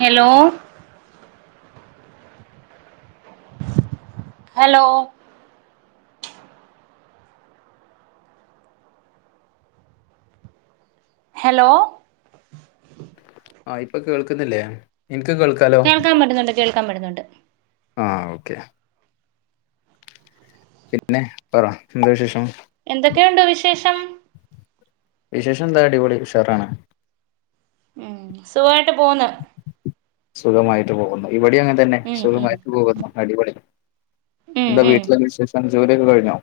Hello- hello- hello- ആഹ് ഇപ്പൊ കേൾക്കുന്നില്ലേ എനിക്ക് കേൾക്ക കേൾക്കാൻ പറ്റുന്നുണ്ട് കേൾക്കാൻ പറ്റുന്നുണ്ട്. ആഹ് ഓക്കെ. പിന്നെ പറഎന്താ വിശേഷം? എന്തൊക്കെയുണ്ട് വിശേഷം? വിശേഷംന്താ അടിപൊളി ഉഷാറാണ് സുഖായിട്ട് പോന്ന് സുഖമായിട്ട് പോകുന്നു ഇവിടെ അങ്ങനെ തന്നെ ഉം ഉം സുഖമായിട്ട് പോകുന്നു അടിപൊളി ഉം എന്താ ഉം വീട്ടില ഞാ വി ശേഷം ജോലിയൊക്കെ കഴിഞ്ഞോ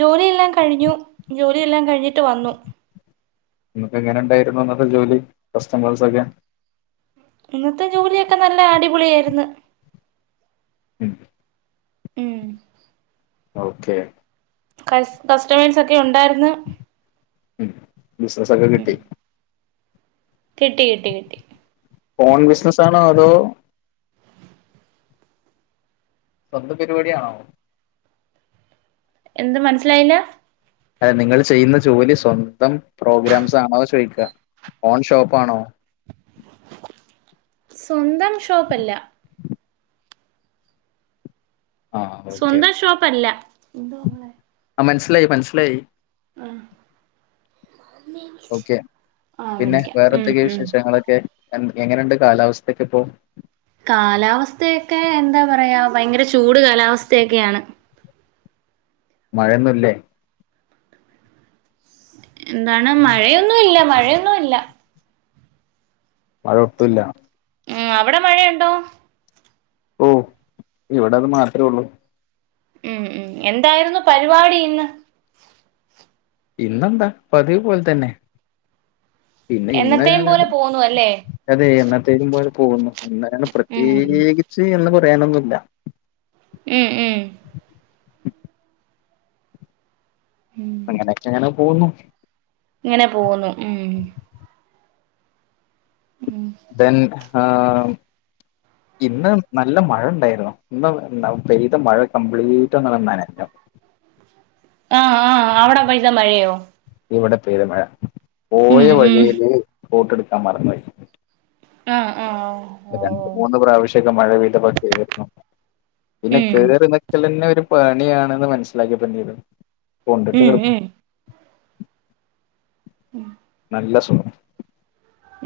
ജോലിയെല്ലാം കഴിഞ്ഞു ജോലിയെല്ലാം കഴിഞ്ഞിട്ട് വന്നു ഇന്നട്ടെ ങ്ങനെ ണ്ടായിരുന്നു അന്നത്തെ ജോലി കസ്റ്റമേഴ്സൊക്കെ ഇന്നത്തെ ജോലിയൊക്കെ നല്ല അടിപൊളിയായിരുന്ന് [inaudible] മ്മ്. ഓക്കെ കസ് കഴ്സ്റ്റ മേഴ്സ് ഒക്കെ ഉണ്ടായിര്ന്ന് ബിസിനസൊ ക്കെ ഉം കിട്ടി കിട്ടി കിട്ടി കിട്ടി ഫോൺ ബിസിനസ് ആണോ അതോ? സ്വന്ത പരിപാടിയാണോ? എന്ത് മനസ്സിലായില്ല അല്ലെ നിങ്ങള് ചെയ്യുന്ന ജോലി സ്വന്തം പ്രോഗ്രാംസ് ആണോചോയിക്ക ഓൺ ഷോപ്പാണോ സ്വന്തം ഷോപ്പല്ലാ ആഹ് ഓക്കെ സ്വന്തം ഷോപ്പല്ല ആഹ് മൻസിലായി മൻസിലായി [inaudible] ഓക്കെ ആഹ് പിന്നെ വിളിക്കാം വേറെ ഉം എന്തൊക്കെയാ ഉം വിശേഷങ്ങളൊക്കെ എ എങ്ങനെയുണ്ട് കാലാവസ്ഥക്കെ ഇപ്പൊ കാലാവസ്ഥയെക്കെ എന്താ പറയാ ഭയങ്കര ചൂട് കാലാവസ്ഥയെക്കെയാണ് മഴയൊന്നുംല്ലേ എന്താണ് മഴയൊന്നുല്ലാ മഴയൊന്നുല്ല മഴൊട്ടുംഇല്ല ഉം അവിടെ മഴയുണ്ടോ? ഓ ഇവിടെ അത് മാത്രേ ഉള്ളൂ ഉം ഉം എന്തായിരുന്നു പരിപാടി ഇന്ന്? ഇന്നെന്താ പതിവ് പോലെ തന്നെ പിന്നെ ഇന്ന് എന്നത്തെയും പോലെ പോന്നു അല്ലേ അതെ എന്നത്തേക്കും പോലെ പോകുന്നു ഇന്നാങ്ങനെ ഉം പ്രത്യേകിച്ച് എന്ന് പറയാനൊന്നുല്ല ഉം ഉം [inaudible] അങ്ങനെയൊക്കെ ങ്ങനെ പോകന്നു ഇങ്ങനെ പോകുന്നു ഉം.. [inaudible] ദെൻ ആഹ് ഇന്ന് നല്ല മഴ ഉണ്ടായിരുന്നു ഇന്ന് പെയ്ത മഴ കംപ്ലീറ്റങ്ങട് നനഞ്ഞു ആഹ് ആഹ് അവിടെ പെയ്ത മഴയൊ? ഇവിടെ പെയ്ത മഴ പോയ ഉം ഉം വഴിയില് കോട്ടെടുക്കാൻ മറന്നോയ് ആഹ് ആഹ് ഓ ഹ് രണ്ട മൂന്ന് പ്രാവശ്യോക്കെ മഴ പെയ്തപ്പോ കേറിന്നു പിന്നെ ഉം കേറി ക്കലെന്നെ ഒരു പണിയാണ്ന്ന് മനസ്സിലാക്കിപ്പൊന്ത്‌ ചെയ്തു കൊണ്ടിട്ട് ഉം ഇങ്ങ ഉം [unintelligible] നല്ല സുഗം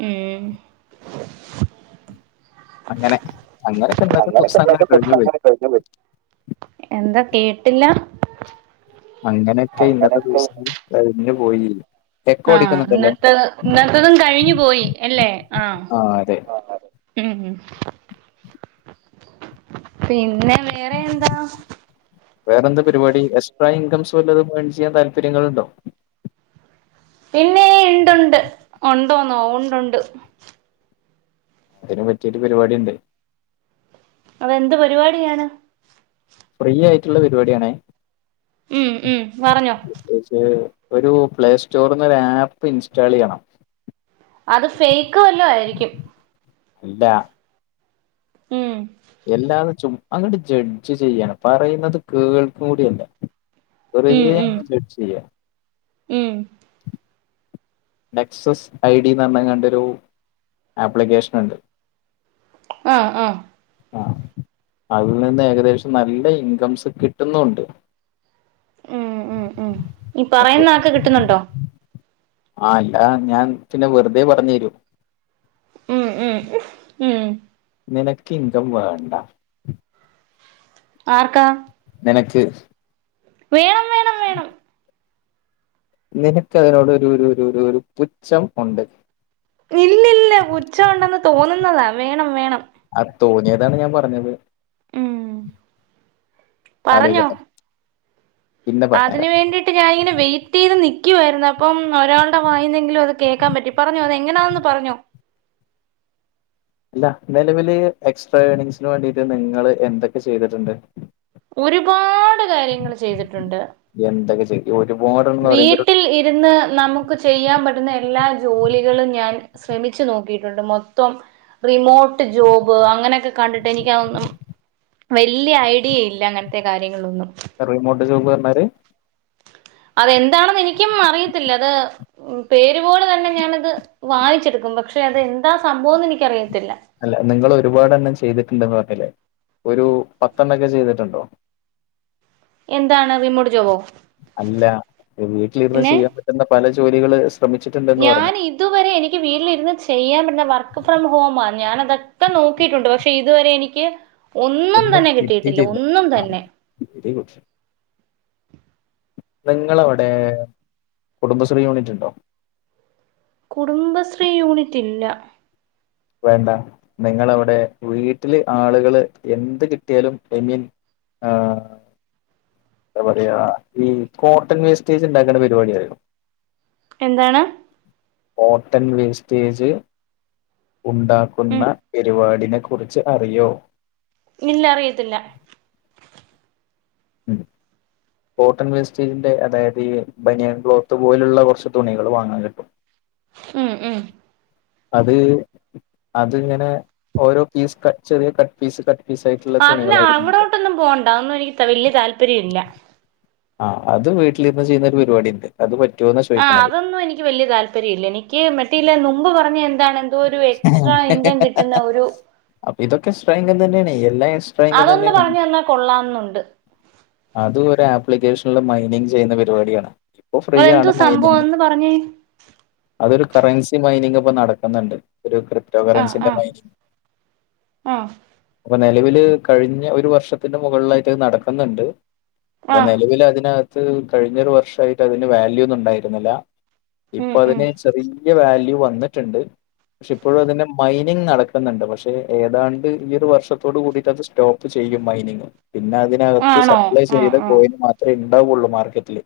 ഉം അങ്ങനെ അങ്ങനൊക്കെ അങ്ങനൊക്കെ ന്നിത്തസം ഇന്നത്തെ അങ്ങനെ ദിവസം കഴിഞ് പോയി അങ്ങനെ കഴിഞ്ഞു പോയി. എന്താ കേട്ടില്ല അങ്ങനെയൊക്കെ ഇന്നത്തെ അങ്ങനൊക്കെ ദിവസം കഴിഞ് പോയി എക്കോ ആഹ് അടിക്കുന്നുണ്ടല്ലോ ഇന്നത്തെ ഇന്നത്തതും കഴിഞ്ഞു പോയി അല്ലേ ആഹ് ആ അതെ ആ അതെ ഉംഹും പിന്നെ വേറെ എന്താ? വേറെ എന്ത പരിപാടി എക്സ്ട്രാ ഇൻകംസ് വല്ലതും ഏൺ ചെയ്യാൻ താപര്യങ്ങളിണ്ടോ? പിന്നെ ഇണ്ടുണ്ട് ഉണ്ടോന്നോ ഉണ്ടുണ്ട് അതിനു പറ്റിയെരു പരിപാടിണ്ട്. അതെന്ത് പരിപാടിയാണ് ഫ്രീ ആയിറ്റുള്ള പരിപാടിയാണേ ഉം ഉം പറഞ്ഞോ പ്രത്യേകിച്ച് ഒരു പ്ലേ സ്റ്റോറിന്നൊരു ആപ്പ് ഇൻസ്റ്റാള് ചെയ്യണം അത് ഫേക്ക് വല്ലോംആയിരിക്കും ഇല്ല ഉം എല്ലാന്ന് ചും അങ്ങോട്ട് ജഡ്ജ് ചെയ്യാണ് പറയുന്നത് കേൾക്കുകൂടിയില്ല ഉം വെറുതേ ഉം അങ് ജഡ്ജ് ചെയ്യ ഉം നെക്സസ് ഐഡിന്ന് പറഞെങ്ങാണ്ടൊരു ആപ്ലിക്കേഷനുണ്ട് ആഹ ആഹ ആ അതിൽ നിന്ന് ഏകദേശം നല്ല ഇൻകംസ് കിട്ടുന്നൂണ്ട് ഉം ഉം ഉം ഈ ഓക്കെ പറയുന്നയാൾക്ക് കിട്ടുന്നുണ്ടോ? ആ അല്ല ഞാൻ പിന്നെ വെറുതെ പറഞ്ഞു തരവോ ഉം ഉം ഉ ഉം നിനക്ക് ഇങ്കം വേണ്ട ആർക്കാ? നിനക്ക് വേണംവേ ഉം നിനക്ക് അതിനോടൊരു ഒരു ഒരു ഒരു പുച്ഛം ഉണ്ട്. ഇല്ലില്ല പുച്ഛമുണ്ടെന്ന് തോന്നുന്നതാ വേണം വേണം. ആ തോന്നിയതാണ് ഞാൻ പറഞ്ഞത്. ഉം ആലോയിക്കട്ടെ. അതിനു വേണ്ടിട് ട്ട് ഞാനിങ്ങനെ വെയിറ്റ് ചെയ്ത് നിൽക്കുവായിരുന്നു അപ്പം ഒരാളുടെ വായുന്നെങ്കിലും അത് കേൾക്കാൻ പറ്റി പറഞ്ഞോ അത് എങ്ങനാണെന്ന് പറഞ്ഞോ അല്ല നിലവല് എക്സ്ട്രാ ഏണിംഗസിന് വേണ്ടിയിട്ട് നിങ്ങള് എന്തൊക്കെ ചെയ്തിട്ടുണ്ട്. ഒരുപാട് കാര്യങ്ങള് ചെയ്തിട്ടുണ്ട്. എന്തക്ക ചെയ് ഈ ഒരുപാട് വീട്ടിൽ ഇരുന്ന് നമുക്ക് ചെയ്യാൻ പറ്റുന്ന എല്ലാ ജോലികളും ഞാൻ ശ്രമിച്ചു നോക്കിയിട്ടുണ്ട് മൊത്തം റിമോട്ട് ജോബ് അങ്ങനോക്കെ കണ്ടിട്ട് എനിക്കതൊന്നും വലൃ ഐഡിയില്ല അങ്ങനത്തെ കാര്യങ്ങളൊന്നും റിമോട്ട് ജോബ് പറഞ്ഞാലേ അതെന്താണെന്ന് എനിക്കും അറിയത്തില്ല അത് ഉ പേരുപോലെ തന്നെ ഞാനത് വായച്ചെടുക്കും പക്ഷെ അത് എന്താ സംഭവംന്ന് എനിക്കറിയത്തില്ല അല്ല നിങ്ങൾ ഒരുപാട് എണ്ണം ചെയ്തിട്ടുണ്ടെന്ന് പറഞ്ഞില്ലേ ഒരു പത്തെണ്ണക്കെ ചെയ്തിട്ടുണ്ടോ? എന്താണ് റിമോട്ട് ജോബോ? അല്ല ഈ വീട്ടിലിരുന്ന് ചെയ്യാൻ പറ്റുന്ന പല ജോലികള് ശ്രമിച്ചിട്ടുണ്ടെന്ന് പറഞ്ഞു ഞാനിത ഇതുവരെ എനിക്ക് വീട്ടിലിരുന്ന് ചെയ്യാൻ പറ്റുന്ന വർക്ക് ഫ്രം ഹോമാ ഞാനതൊക്കെ നോക്കിയിട്ടുണ്ട് പക്ഷേ ഇതുവരെ എനി നിക്ക്‌ ഒന്നും തന്നെ കിട്ടിയിട്ടില്ല ഒന്നും തന്നെ വെരിഗുഡ് നിങ്ങളവിടെ കുടുംബശ്രീ യൂണിറ്റു ണ്ടോ? കുടുംബശ്രീ യൂണിറ്റില്ല വേണ്ട നിങ്ങളവിടെ വീട്ടില് ആളുകള് എന്ത് കിട്ടിയാലും ഐമീൻ ആഹ് എന്താ പറയാ ഈ കോട്ടൺ വേസ്റ്റേജ് ഇണ്ടാക്കണ പരിപാടിയറിയോ എന്താണ് കോട്ടൺ വേസ്റ്റേജ് ഉണ്ടാക്കുന്ന ഉം പരിപാടിനെക്കുറിച്ച് അറിയോ? ഇല്ല അറിയത്തില്ല. ഉം. കോട്ടൺ വേസ്റ്റേജിന്റെ അതായത് ഈ ബനിയൻ ക്ലോത്ത് പോലുള്ള കുറച്ച് തുണികൾ വാങ്ങാൻ കിട്ടും. ഉം ഉം. അത് അതിങ്ങനെ ഓരോ പീസ് കട്ട് ചെറിയ കട്ട് പീസ് കട്ട് പീസ് ആയിട്ടുള്ള അല്ല തുണികളായിരുന്നു അങ്ങോടോട്ടൊന്നും പോകണ്ട അത് ഒന്നും എനിക്ക് വലിയ താല്പര്യം ഇല്ല. ആഹ് അത് വീട്ടിൽ ഇരുന്ന് ചെയ്യുന്ന ഒരു പരിപാടി ഉണ്ട്. അത് പറ്റൊന്ന ആഹ് അതോന്നും എനിക്ക് വലിയ താല് താല്പര്യയില്ല എനിക്ക് മറ്റേയില് മുമ്പ് പറഞ്ഞ എന്താണ് എന്തോ ഒരു എക്സ്ട്രാ ഇൻകം കിട്ടുന്ന ഒരു അപ്പൊ ഇതൊക്കെ എക്സ്ട്രാ ഇൻകം തന്നെയാണ് എല്ലാം എക്സ്ട്രാ ഇൻകം അതൊന്ന് തന്നെയാണ്. പറഞ്ഞു തന്നാ കൊള്ളാംന്നുണ്ട് അത് ഒരു ആപ്ലിക്കേഷനിൽ മൈനിങ് ചെയ്യുന്ന പരിപാടിയാണ് ഇപ്പൊ അതെന്തോ ഫ്രീയണ് സംഭവം മൈനിങ്. ഒന്ന് പറഞ്ഞേ അതൊരു കറൻസി മൈനിങ് ഇപ്പ നടക്കുന്നുണ്ട് ഒരു കൃത്യ ഹിറ്റോ ആഹ് കറൻസിന്റെ ആഹ് മയ്നിങ്. ആഹ് അപ്പൊ നിലവില് കഴിഞ്ഞ ഒരു വർഷത്തിന്റെ മുകളിലായിട്ട്ത് നടക്കുന്നുണ്ട്. അപ്പൊ ആഹ് നിലവില് അതിനകത്ത് കഴിഞ്ഞൊരു വർഷായിട്ട് അതിന് വാല്യൂ ഒന്നും ഉണ്ടായിരുന്നില്ല. ഇപ്പ ഉം ഉം അതിന് ചെറിയ വാല്യൂ വന്നിട്ടുണ്ട്. പക്ഷെ ഇപ്പോഴും അതിന്റെ മൈനിങ് നടക്കുന്നുണ്ട് പക്ഷെ ഏതാണ്ട് ഈ ഒരു വർഷത്തോട് കൂടിയിട്ട് അത് സ്റ്റോ ചെയ്യും മൈനിങ് പിന്നെ അത് ഇതിനകത്ത് ആണോ സപ്ലൈ ആഹ് ചെയ്ത ആഹ് കോയിന് മാത്രമേ ഉണ്ടാവുള്ളൂ മാർക്കറ്റില്.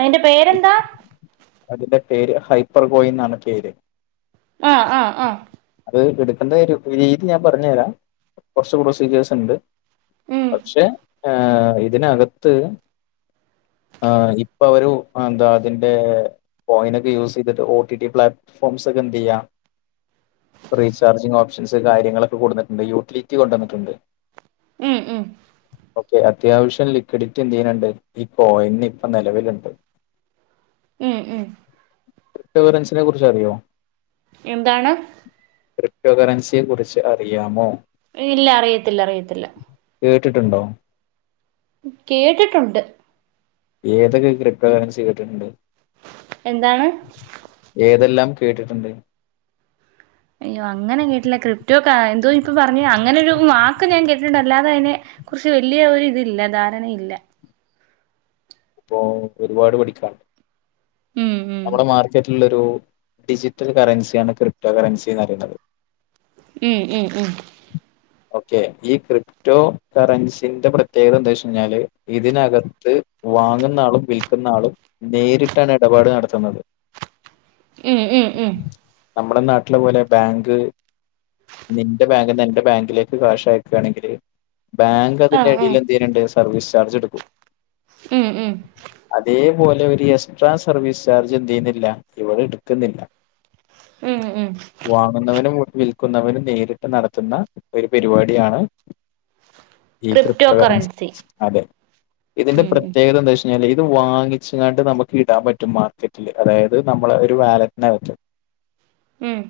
അയ്ന്റെ പേരെന്താ? അതിന്റെ പേര് ഹൈപ്പർഗോയിന്നാണ് പേര്. ആഹ് ആഹ് ആഹ് അത് എടുക്കേണ്ട ഒരു രീതി ഞാൻ പറഞ്ഞഞ് തരാം കുറച്ച് പ്രൊസീജിയേഴ്സ് ഉണ്ട്. ഉം പക്ഷെ ഏ ഇതിനകത്ത്. ആഹ് ഇപ്പ ഒരു ആ എന്താ അതിന്റെ. പോയിനൊക്കെ യൂസ് ചെയ്തിട്ട് ഒ ടി ടി പ്ലാറ്റ്ഫോംസ് ഒക്കെ എന്ത് ചെയ്യാ. റീചാർജിംഗ് ഓപഷസ് കാര്യങ്ങളക്കെ കൊടുന്ന്ണ്ട്ന്ണ്ട് യൂറ്റിലിറ്റികൊണ്ടന്ന്ട്ടുണ്ട്. ഉം ഉം ഓക്കെ അത്യാവശ്യം ലിക്വിഡിറ്റി എന്ത്‌ ചെയ്യന്ണ്ട് ഈ കോയിൻ ഇപ്പൊ നിലവിലുണ്ട്. ഉം ഉം ക്രിപ്റ്റോ കറൻസിനെ കുറിച്ച് അറിയോ? എന്താണ്. ക്രിപ്റ്റോ കറൻസിയെ കുറിച്ച് അറിയാമോ? ഇല്ല അറിയത്തില്ല അറിയത്തില്ല. കേട്ടിട്ടുണ്ടോ? കേട്ടിട്ടുണ്ട്. ഏതൊക്കെ ക്രിപ്റ്റോകറൻസി കേട്ടിട്ടുണ്ട്? എന്താണ്. ഏതെല്ലാം കേട്ടിട്ടുണ്ട്? അയ്യോ അങ്ങനെ കേട്ടില്ല ക്രിപ്റ്റോ ക്കാ എന്തോ ഇപ്പൊ പറഞ്ഞേ അങ്ങനൊ ഒരു വാക്ക് ഞാൻ കേട്ടിട്ടുണ്ട് അല്ലാതെ അതിനെ. കുറച്ച് വലിയ ഒരു ഇതില്ല ധാരണയില്ല. ഇപ്പോ ഒരുപാട് പടിക്കാനുണ്ട് ഉം ഉം നമ്മുടെ മാർക്കറ്റിലുള്ളൊരു ഡിജിറ്റൽ കറൻസിയാണ് ക്രിപ്റ്റോ കറൻസിയെന്ന് പറയുന്നത്. ഉം ഉം ഉം. ഓക്കേ ഈ ക്രിപ് റ്റോ കറൻസിന്റെ പ്രത്യേകത എന്താന്ന് വെച്ച് കഴിഞ്ഞാൽ ഇതിനകത്ത് വാങ്ങുന്ന ആളും വിൽ ന്ന ആളും നേരിട്ടാണ് ഇടപാട് നടത്തുന്നത്. ഉം ഉം ഉം നമ്മുടെ നാട്ടിലെ പോലെ ബാങ്ക് നിന്റെ ബാങ്കിന്നൊ എന്റെ ബാങ്ക് ഇതിലേക്ക് കാഷ് അയക്കുകയാണെങ്കില് ബാങ്ക് ആ അതിന്റെ ആ അടിയിൽ എന്ത് ചെയ്യണുണ്ട് സർവീസ് ചാർജ് എടുക്കും ഉം ഉം അതേപോലെ ഒരു എക്സ്ട്രാ സർവീസ് ചാർജ് എന്ത് ചെയ്യുന്നില്ല ഇവര് എടുക്കുന്നില്ല ഉം ഉം വാങ്ങുന്നവനും വി വിൽക്കുന്നവനും നേരിട്ട് നടത്തുന്ന ഒരു പരിപാടിയാണ് ഈ ക്രിപ്റ്റോ കറൻസി അതെ ഇതിന്റെ ഉം ഉം പ്രത്യേകത എന്താ വച്ചാ അല്ല ഇത് വാങ്ങിച്ചങ്ങാണ്ട് നമുക്ക് ഇടാൻ പറ്റും മാർക്കറ്റില് അതായത് നമ്മള് ഒരു വാലറ്റിനകത്ത് ഉം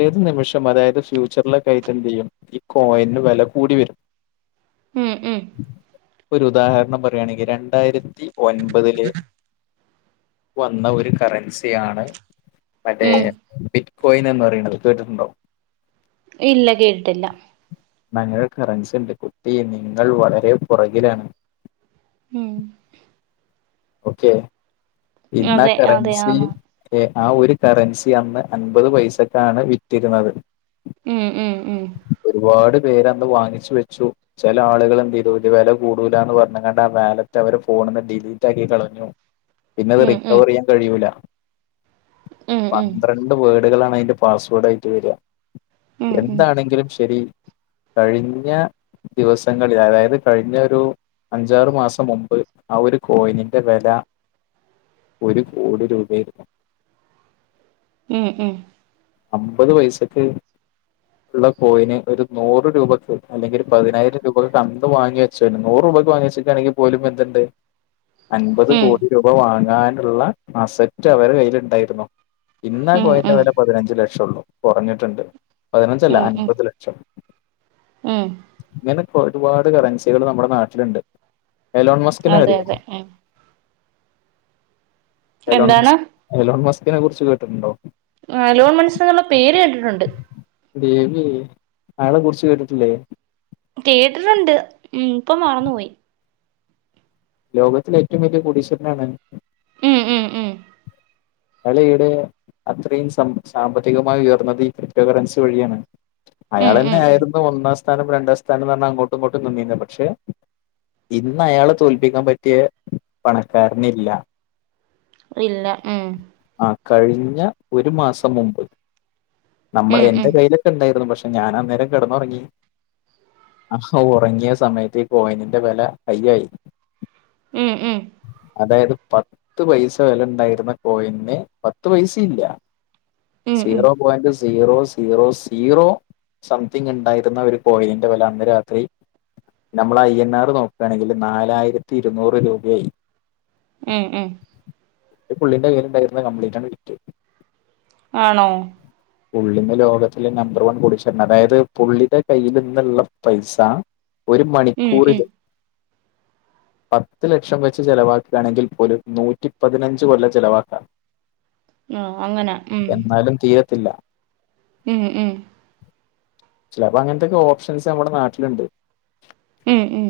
ഏത് നിമിഷം അതായത് ഫ്യൂച്ചറിലെ കഴി ഞ്ഞിട്ട് എന്ത് ചെയ്യും ഈ കോയിന് വില കൂടി വരും ഉം ഉം ഒരു ഉദാഹരണം പറയാണെങ്കി രണ്ടായിരത്തി ഒൻപതില് വന്ന ഒരു കറൻസിയാണ് മറ്റേ ഉം ടി കോയിൻ എന്ന് പറയണത് കേട്ടിട്ടുണ്ടോ ഇല്ല കേട്ടിട്ടില്ല അങ്ങനെ ഒരു കറൻസി ഉണ്ട് കുട്ടി നിങ്ങൾ വളരെ പുറകിലാണ് ഉം കൊച്ചേ ഇന്നാ അതെ അതെ കറൻസി ആന്ന് ഏ ആ ഒരു കറൻസി അന്ന് അൻപത് പൈസക്കാണ് വിറ്റിരുന്നത് ഉം ഉം ഉം ഒരുപാട് പേര് അന്ന് വാങ്ങിച്ചു വെച്ചു ചില ആളുകള് എന്ത് ചെയ്തു ഇത് വില കൂടുലാന്ന് പറഞ്ഞങ്ങാണ്ട് ആ വാലറ്റ് അവര് ഫോണീന്ന് ഡിലീറ്റാക്കി കളഞ്ഞു പിന്നത് ഉം ഉം റിക്കവറ് ചെയ്യാൻ കഴിയൂല ഉം ഉം പന്ത്ര ണ്ട് വേഡുകളാണ് അതിന്റെ പാസ്സ്‌വേർഡ് ആയിട്ട് വരിക ഉം ഉം എന്താണെങ്കിലും ശരി കഴിഞ്ഞ ദിവസങ്ങളിൽ അതായത് കഴിഞ്ഞ ഒരു അഞ്ചാറു മാസം മുമ്പ് ആ ഒരു കോയിനിന്റെ വില ഒരു കോടി രൂപയായിരുന്നു ഉം ഉം അമ്പത് പൈസക്ക് ഉള്ള കോയിന് ഒരു നൂറ് രൂപയ്ക്ക് അല്ലെങ്കിൽ ഒരു പതിനായിരം രൂപക്കൊക്കെ അന്ന് വാങ്ങിയ ച്ച നൂറ് രൂപക്ക് വാങ്ങി വച്ചേക്കുവാണെങ്കി പോലും എന്തുണ്ട് അൻപത് ഉം കോടി രൂപ വാങ്ങാനുള്ള അസറ്റ് അവരുടെ കയ്യിലുണ്ടായിരുന്നു ഇന്നാ ഉം ഉം കോയിന്റെ വില പതിനഞ്ച് ലക്ഷം ഉള്ളൂ കുറഞ്ഞിട്ടുണ്ട് പതിനഞ്ചല്ല ഉം ഉം അൻപത് ല ക്ഷം ഉം ഇങ്ങനെക്കെ ഒരുപാട് കറൻസികൾ നമ്മുടെ നാട്ടിലുണ്ട് എലോൺ മസ്കിന് അതെ അറിയോ അതെ ഉം എന്താണ് എലോൺമസ്ക് എലോൺ മസ്കിനെ കുറിച്ച് കേട്ടിട്ടുണ്ടോ ആഹ് എലോൺ മസ്ക് എന്നുള്ള പേര് കേട്ടിട്ടുണ്ട് ദേവിയെ ആളെ കുറിച്ച് കേട്ടിട്ടില്ലേ കേട്ടിട്ടുണ്ട് ഉം ഇപ്പം മറന്നു പോയി ലോകത്തിലെ ഏറ്റവും വലിയ കോടീശ്വരനാണ് ഉം ഉം ഉം അവളിയിടെയാ അത്രയും സമ്പ സാമ്പത്തികമായി ഉയർന്നത് ഈ ക്രിപ്റ്റോ കറൻസി വഴിയാണ് ഉം അയാള് തന്നെ ഉം ഉം ആയിരുന്നു ഒന്നാം സ് ഥാനം രണ്ടാം സ്ഥാനം എന്ന് പറഞ്ഞ് അങ്ങോട്ടും ഇങ്ങോട്ടും നിന്നിന് പക്ഷെ ഇന്ന് അയാള് തോൽ പ്പിക്കാൻ പറ്റിയ പണക്കാരനില്ല ഇല്ല ഉം ആഹ് കഴിഞ്ഞ ഒരു മാസം മുമ്പ് നമ്മടെ ഉം എൻ്റെ ഉം കൈയില് ഉണ്ടായിരുന്നു പക്ഷെ ഞാൻ അന്നേരം കിടന്നുറങ്ങി ഒറങ്ങിയ സമയത്ത് ഈ കോയിനിന്റെ വില ഹൈയ്യായി. ഉം ഉം അതായത് പത്ത് പൈസ വില ഉണ്ടായിരുന്ന കോയിന് പത്ത് പൈസ ഇല്ല ഉം ഉം സീറോ പോയിൻ്റ് സ് സീറോ സീറോ സീറോ സംതിങ് ഒണ്ടായിരുന്ന ഒരു കോയിൻ്റെ വില അന്ന് രാത്രി നമ്മള് ഐ എൻ ആർ നോക്കുകയാണെങ്കിൽ നാലായിരത്തി ഇരുന്നൂറ് രൂപയായി. ഉം ഉം ഈ പുള്ളിന്റെ കൈയിലുണ്ടായിരുന്നത് കംപ്ലീറ്റ് ആണ് വിറ്റു ആണോ [inaudible] പുള്ളിന്ന് ലോകത്തിൽ നമ്പർ വൺ കോടീശ്വരനാ അതായത് പുള്ളിടെ കയ്യിൽ ഇന്നുള്ള പൈസ ഒരു ഉം മണിക്കൂറിൽ ഉം പത്ത് ലക്ഷം വെച്ച് ചെലവാക്കുകയാണെങ്കിൽ പോലും നൂറ്റി പതിനഞ്ച് കൊല്ലം ചെലവാക്കാം. ആ അങ്ങനെ ഉം എന്നാലും തീരത്തില്ല ഉം ഉം ചെലപ്പം അങ്ങനത്തൊക്കെ ഓപഷൻസ് നമ്മുടെ നാട്ടിലുണ്ട് ഉം ഉം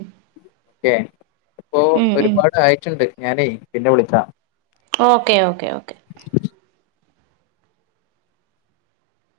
[unintelligible] ഇപ്പോ ഉം ഉം ഒരുപാട് ആയിട്ടുണ്ട് ഞാനേ പിന്നെ വിളിക്കാം. Okay okay okay